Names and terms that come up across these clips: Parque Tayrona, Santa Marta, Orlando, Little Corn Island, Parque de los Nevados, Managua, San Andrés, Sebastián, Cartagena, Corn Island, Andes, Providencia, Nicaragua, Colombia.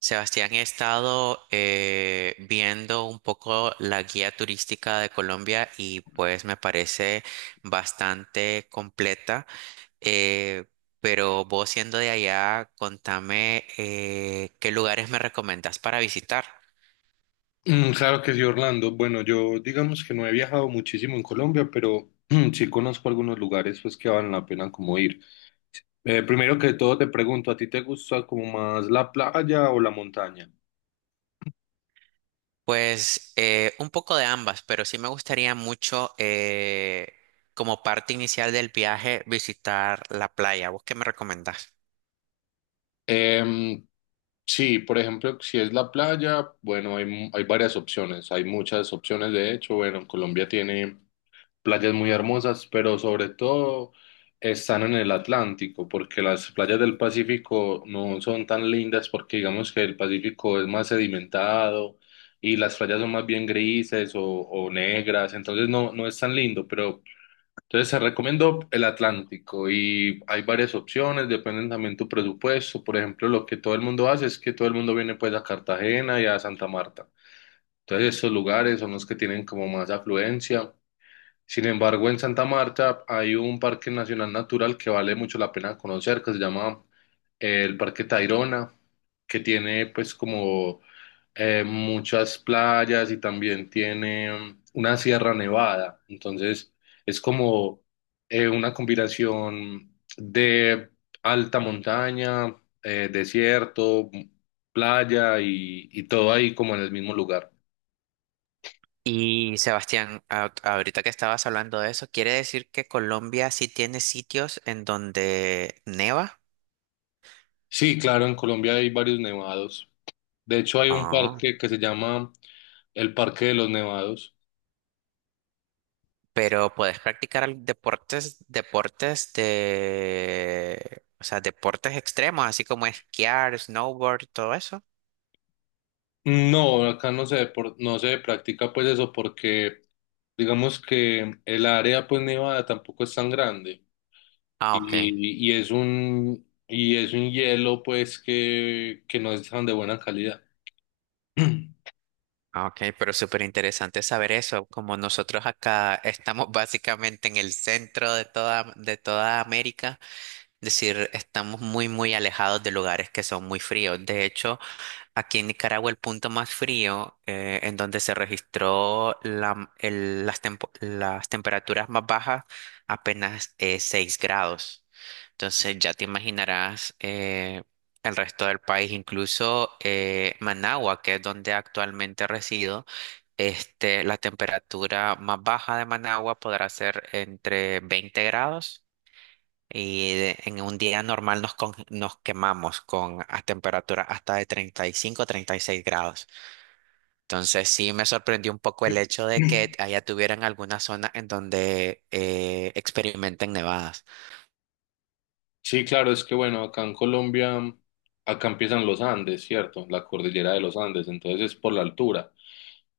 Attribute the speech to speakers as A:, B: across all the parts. A: Sebastián, he estado viendo un poco la guía turística de Colombia y pues me parece bastante completa. Eh, pero vos siendo de allá, contame qué lugares me recomendas para visitar.
B: Mm, claro que sí, Orlando. Bueno, yo digamos que no he viajado muchísimo en Colombia, pero sí conozco algunos lugares pues que valen la pena como ir. Primero que todo te pregunto, ¿a ti te gusta como más la playa o la montaña?
A: Pues un poco de ambas, pero sí me gustaría mucho como parte inicial del viaje visitar la playa. ¿Vos qué me recomendás?
B: Em, sí, por ejemplo, si es la playa, bueno, hay varias opciones, hay muchas opciones de hecho. Bueno, Colombia tiene playas muy hermosas, pero sobre todo están en el Atlántico, porque las playas del Pacífico no son tan lindas porque digamos que el Pacífico es más sedimentado y las playas son más bien grises o negras, entonces no, no es tan lindo, pero entonces se recomiendo el Atlántico y hay varias opciones, dependen también tu presupuesto, por ejemplo, lo que todo el mundo hace es que todo el mundo viene pues a Cartagena y a Santa Marta. Entonces, estos lugares son los que tienen como más afluencia. Sin embargo, en Santa Marta hay un parque nacional natural que vale mucho la pena conocer, que se llama el Parque Tayrona, que tiene pues como muchas playas y también tiene una sierra nevada. Entonces, es como una combinación de alta montaña, desierto, playa y todo ahí como en el mismo lugar.
A: Y Sebastián, ahorita que estabas hablando de eso, ¿quiere decir que Colombia sí tiene sitios en donde neva?
B: Sí, claro, en Colombia hay varios nevados. De hecho, hay un
A: Ah,
B: parque que se llama el Parque de los Nevados.
A: pero puedes practicar deportes, o sea, deportes extremos, así como esquiar, snowboard, todo eso.
B: No, acá no se practica pues eso porque digamos que el área pues nevada tampoco es tan grande
A: Ah, ok.
B: y es un hielo pues que no es tan de buena calidad.
A: Ah, ok, pero súper interesante saber eso, como nosotros acá estamos básicamente en el centro de toda América, es decir, estamos muy, muy alejados de lugares que son muy fríos. De hecho, aquí en Nicaragua el punto más frío en donde se registró las temperaturas más bajas apenas es 6 grados. Entonces ya te imaginarás el resto del país, incluso Managua, que es donde actualmente resido, este, la temperatura más baja de Managua podrá ser entre 20 grados y en un día normal nos quemamos con a temperatura hasta de 30, 35, 36 grados. Entonces sí me sorprendió un poco el hecho de que allá tuvieran alguna zona en donde experimenten nevadas.
B: Sí, claro, es que bueno, acá en Colombia, acá empiezan los Andes, ¿cierto? La cordillera de los Andes, entonces es por la altura,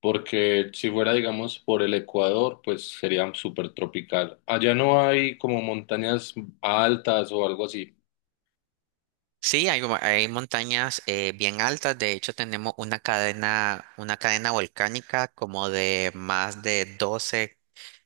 B: porque si fuera, digamos, por el Ecuador, pues sería súper tropical. Allá no hay como montañas altas o algo así.
A: Sí, hay montañas bien altas. De hecho, tenemos una cadena volcánica como de más de 12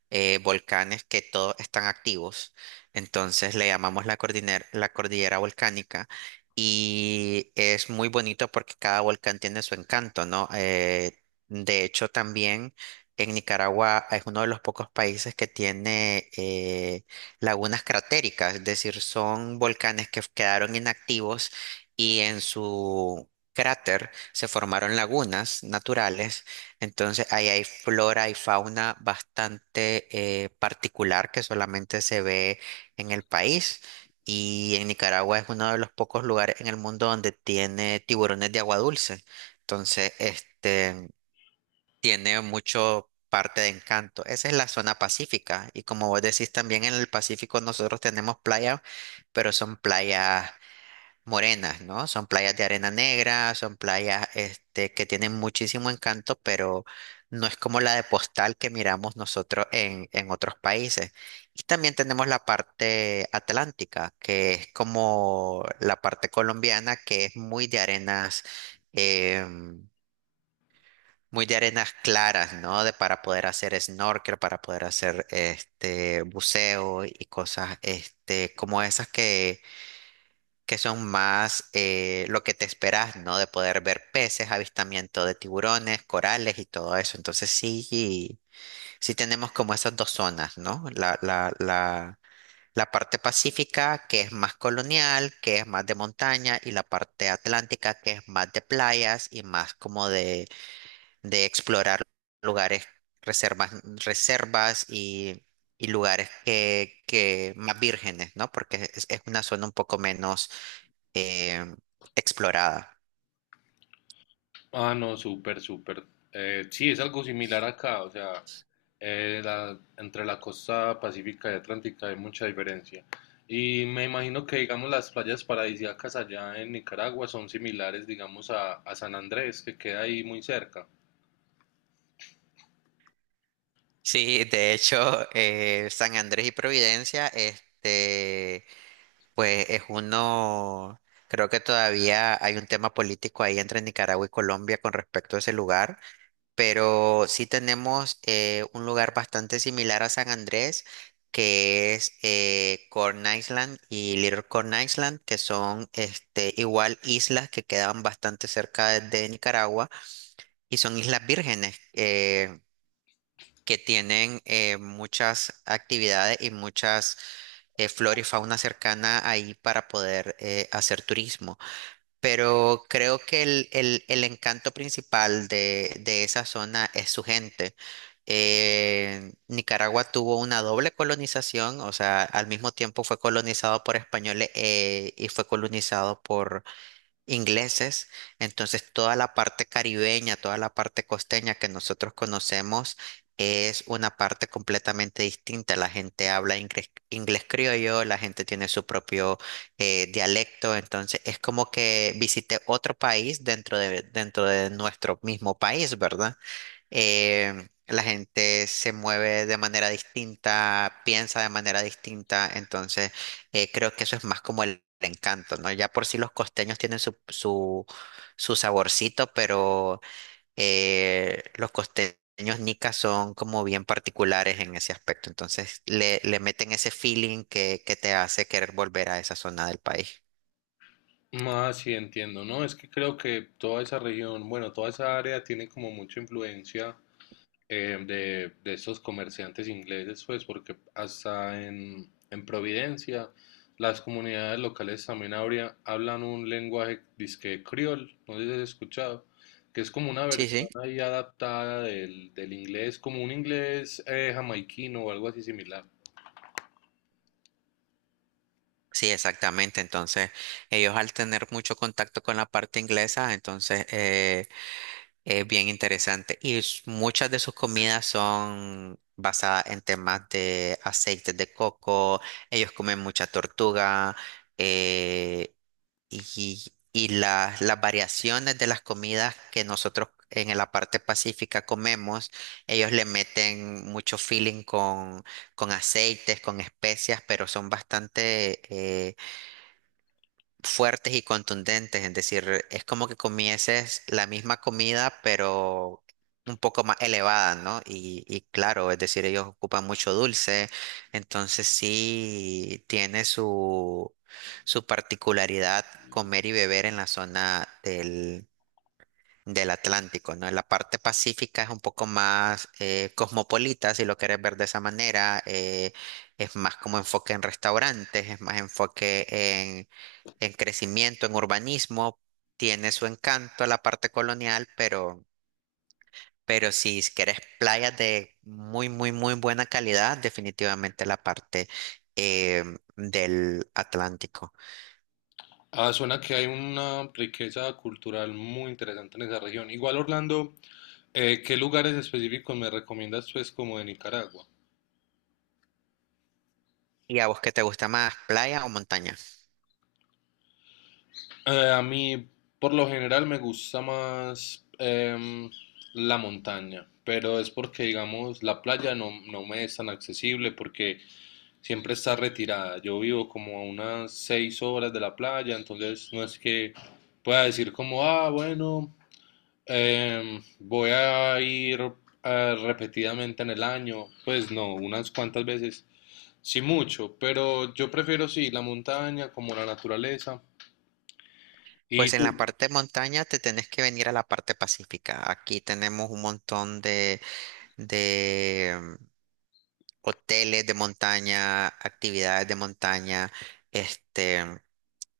A: volcanes que todos están activos. Entonces le llamamos la cordillera volcánica y es muy bonito porque cada volcán tiene su encanto, ¿no? De hecho, también en Nicaragua es uno de los pocos países que tiene lagunas cratéricas, es decir, son volcanes que quedaron inactivos y en su cráter se formaron lagunas naturales. Entonces, ahí hay flora y fauna bastante particular que solamente se ve en el país. Y en Nicaragua es uno de los pocos lugares en el mundo donde tiene tiburones de agua dulce. Entonces, este tiene mucho parte de encanto. Esa es la zona pacífica. Y como vos decís, también en el Pacífico nosotros tenemos playas, pero son playas morenas, ¿no? Son playas de arena negra, son playas este, que tienen muchísimo encanto, pero no es como la de postal que miramos nosotros en otros países. Y también tenemos la parte atlántica, que es como la parte colombiana, que es muy de arenas, em, muy de arenas claras, ¿no? De Para poder hacer snorkel, para poder hacer este buceo y cosas este, como esas que son más lo que te esperas, ¿no? De poder ver peces, avistamiento de tiburones, corales y todo eso. Entonces sí, sí tenemos como esas dos zonas, ¿no? La parte pacífica, que es más colonial, que es más de montaña, y la parte atlántica, que es más de playas y más como de explorar lugares, reservas, reservas y lugares que más vírgenes, ¿no? Porque es una zona un poco menos eh, explorada.
B: Ah, no, súper, súper. Sí, es algo similar acá, o sea, entre la costa pacífica y atlántica hay mucha diferencia. Y me imagino que, digamos, las playas paradisíacas allá en Nicaragua son similares, digamos, a San Andrés, que queda ahí muy cerca.
A: Sí, de hecho, San Andrés y Providencia, este, pues es uno, creo que todavía hay un tema político ahí entre Nicaragua y Colombia con respecto a ese lugar, pero sí tenemos un lugar bastante similar a San Andrés, que es Corn Island y Little Corn Island, que son este, igual islas que quedan bastante cerca de Nicaragua y son islas vírgenes. Que tienen muchas actividades y muchas flora y fauna cercana ahí para poder hacer turismo. Pero creo que el encanto principal de esa zona es su gente. Nicaragua tuvo una doble colonización, o sea, al mismo tiempo fue colonizado por españoles y fue colonizado ingleses, entonces toda la parte caribeña, toda la parte costeña que nosotros conocemos es una parte completamente distinta. La gente habla inglés, criollo, la gente tiene su propio dialecto, entonces es como que visité otro país dentro de nuestro mismo país, ¿verdad? La gente se mueve de manera distinta, piensa de manera distinta, entonces creo que eso es más como el encanto, ¿no? Ya por sí los costeños tienen su saborcito, pero los costeños nicas son como bien particulares en ese aspecto, entonces le meten ese feeling que te hace querer volver a esa zona del país.
B: Ah, sí, entiendo, ¿no? Es que creo que toda esa región, bueno, toda esa área tiene como mucha influencia. De esos comerciantes ingleses, pues, porque hasta en Providencia las comunidades locales también hablan un lenguaje disque criol, no sé si has escuchado, que es como una
A: Sí, sí.
B: versión ahí adaptada del inglés, como un inglés jamaiquino o algo así similar.
A: Sí, exactamente. Entonces, ellos al tener mucho contacto con la parte inglesa, entonces es bien interesante. Y muchas de sus comidas son basadas en temas de aceites de coco. Ellos comen mucha tortuga. eh, y las variaciones de las comidas que nosotros en la parte pacífica comemos, ellos le meten mucho feeling con aceites, con especias, pero son bastante fuertes y contundentes, es decir, es como que comieses la misma comida, pero un poco más elevada, ¿no? Y claro, es decir, ellos ocupan mucho dulce, entonces sí tiene su particularidad comer y beber en la zona del Atlántico, ¿no? En la parte pacífica es un poco más cosmopolita, si lo quieres ver de esa manera. Es más como enfoque en restaurantes, es más enfoque en el crecimiento en urbanismo. Tiene su encanto a la parte colonial, pero si querés playas de muy, muy, muy buena calidad, definitivamente la parte eh, del Atlántico.
B: Ah, suena que hay una riqueza cultural muy interesante en esa región. Igual, Orlando, ¿qué lugares específicos me recomiendas, pues, como de Nicaragua?
A: ¿Y a vos qué te gusta más, playa o montaña?
B: A mí, por lo general, me gusta más la montaña, pero es porque, digamos, la playa no me es tan accesible porque siempre está retirada. Yo vivo como a unas 6 horas de la playa, entonces no es que pueda decir como, ah, bueno, voy a ir repetidamente en el año. Pues no, unas cuantas veces, sí mucho, pero yo prefiero sí la montaña como la naturaleza. ¿Y
A: Pues en la
B: tú?
A: parte de montaña te tenés que venir a la parte pacífica. Aquí tenemos un montón de hoteles de montaña, actividades de montaña, este...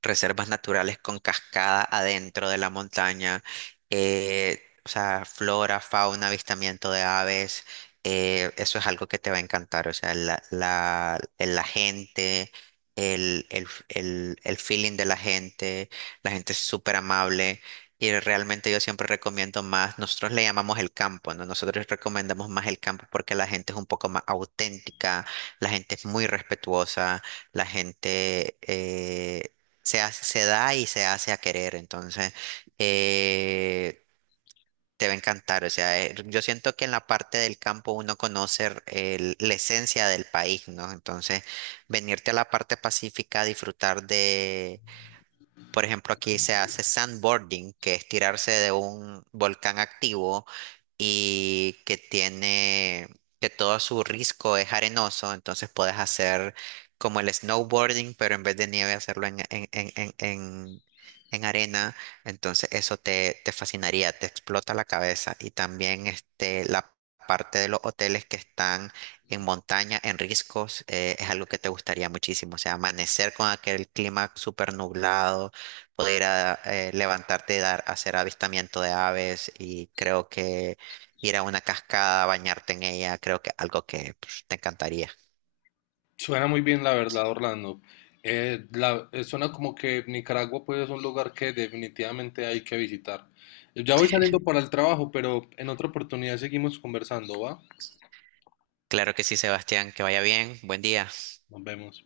A: reservas naturales con cascada adentro de la montaña, o sea, flora, fauna, avistamiento de aves, eso es algo que te va a encantar, o sea, la gente, el feeling de la gente es súper amable. Y realmente yo siempre recomiendo más, nosotros le llamamos el campo, ¿no? Nosotros recomendamos más el campo porque la gente es un poco más auténtica, la gente es muy respetuosa, la gente, se da y se hace a querer, entonces eh, te va a encantar. O sea, yo siento que en la parte del campo uno conoce la esencia del país, ¿no? Entonces, venirte a la parte pacífica a disfrutar de, por ejemplo, aquí se hace sandboarding, que es tirarse de un volcán activo y que todo su risco es arenoso, entonces puedes hacer como el snowboarding, pero en vez de nieve hacerlo en arena, entonces eso te fascinaría, te explota la cabeza. Y también este, la parte de los hoteles que están en montaña, en riscos, es algo que te gustaría muchísimo, o sea, amanecer con aquel clima súper nublado poder levantarte, dar, hacer avistamiento de aves y creo que ir a una cascada, bañarte en ella, creo que algo que pues, te encantaría.
B: Suena muy bien, la verdad, Orlando. Suena como que Nicaragua pues es un lugar que definitivamente hay que visitar. Ya voy saliendo para el trabajo, pero en otra oportunidad seguimos conversando, ¿va?
A: Claro que sí, Sebastián, que vaya bien, buen día.
B: Nos vemos.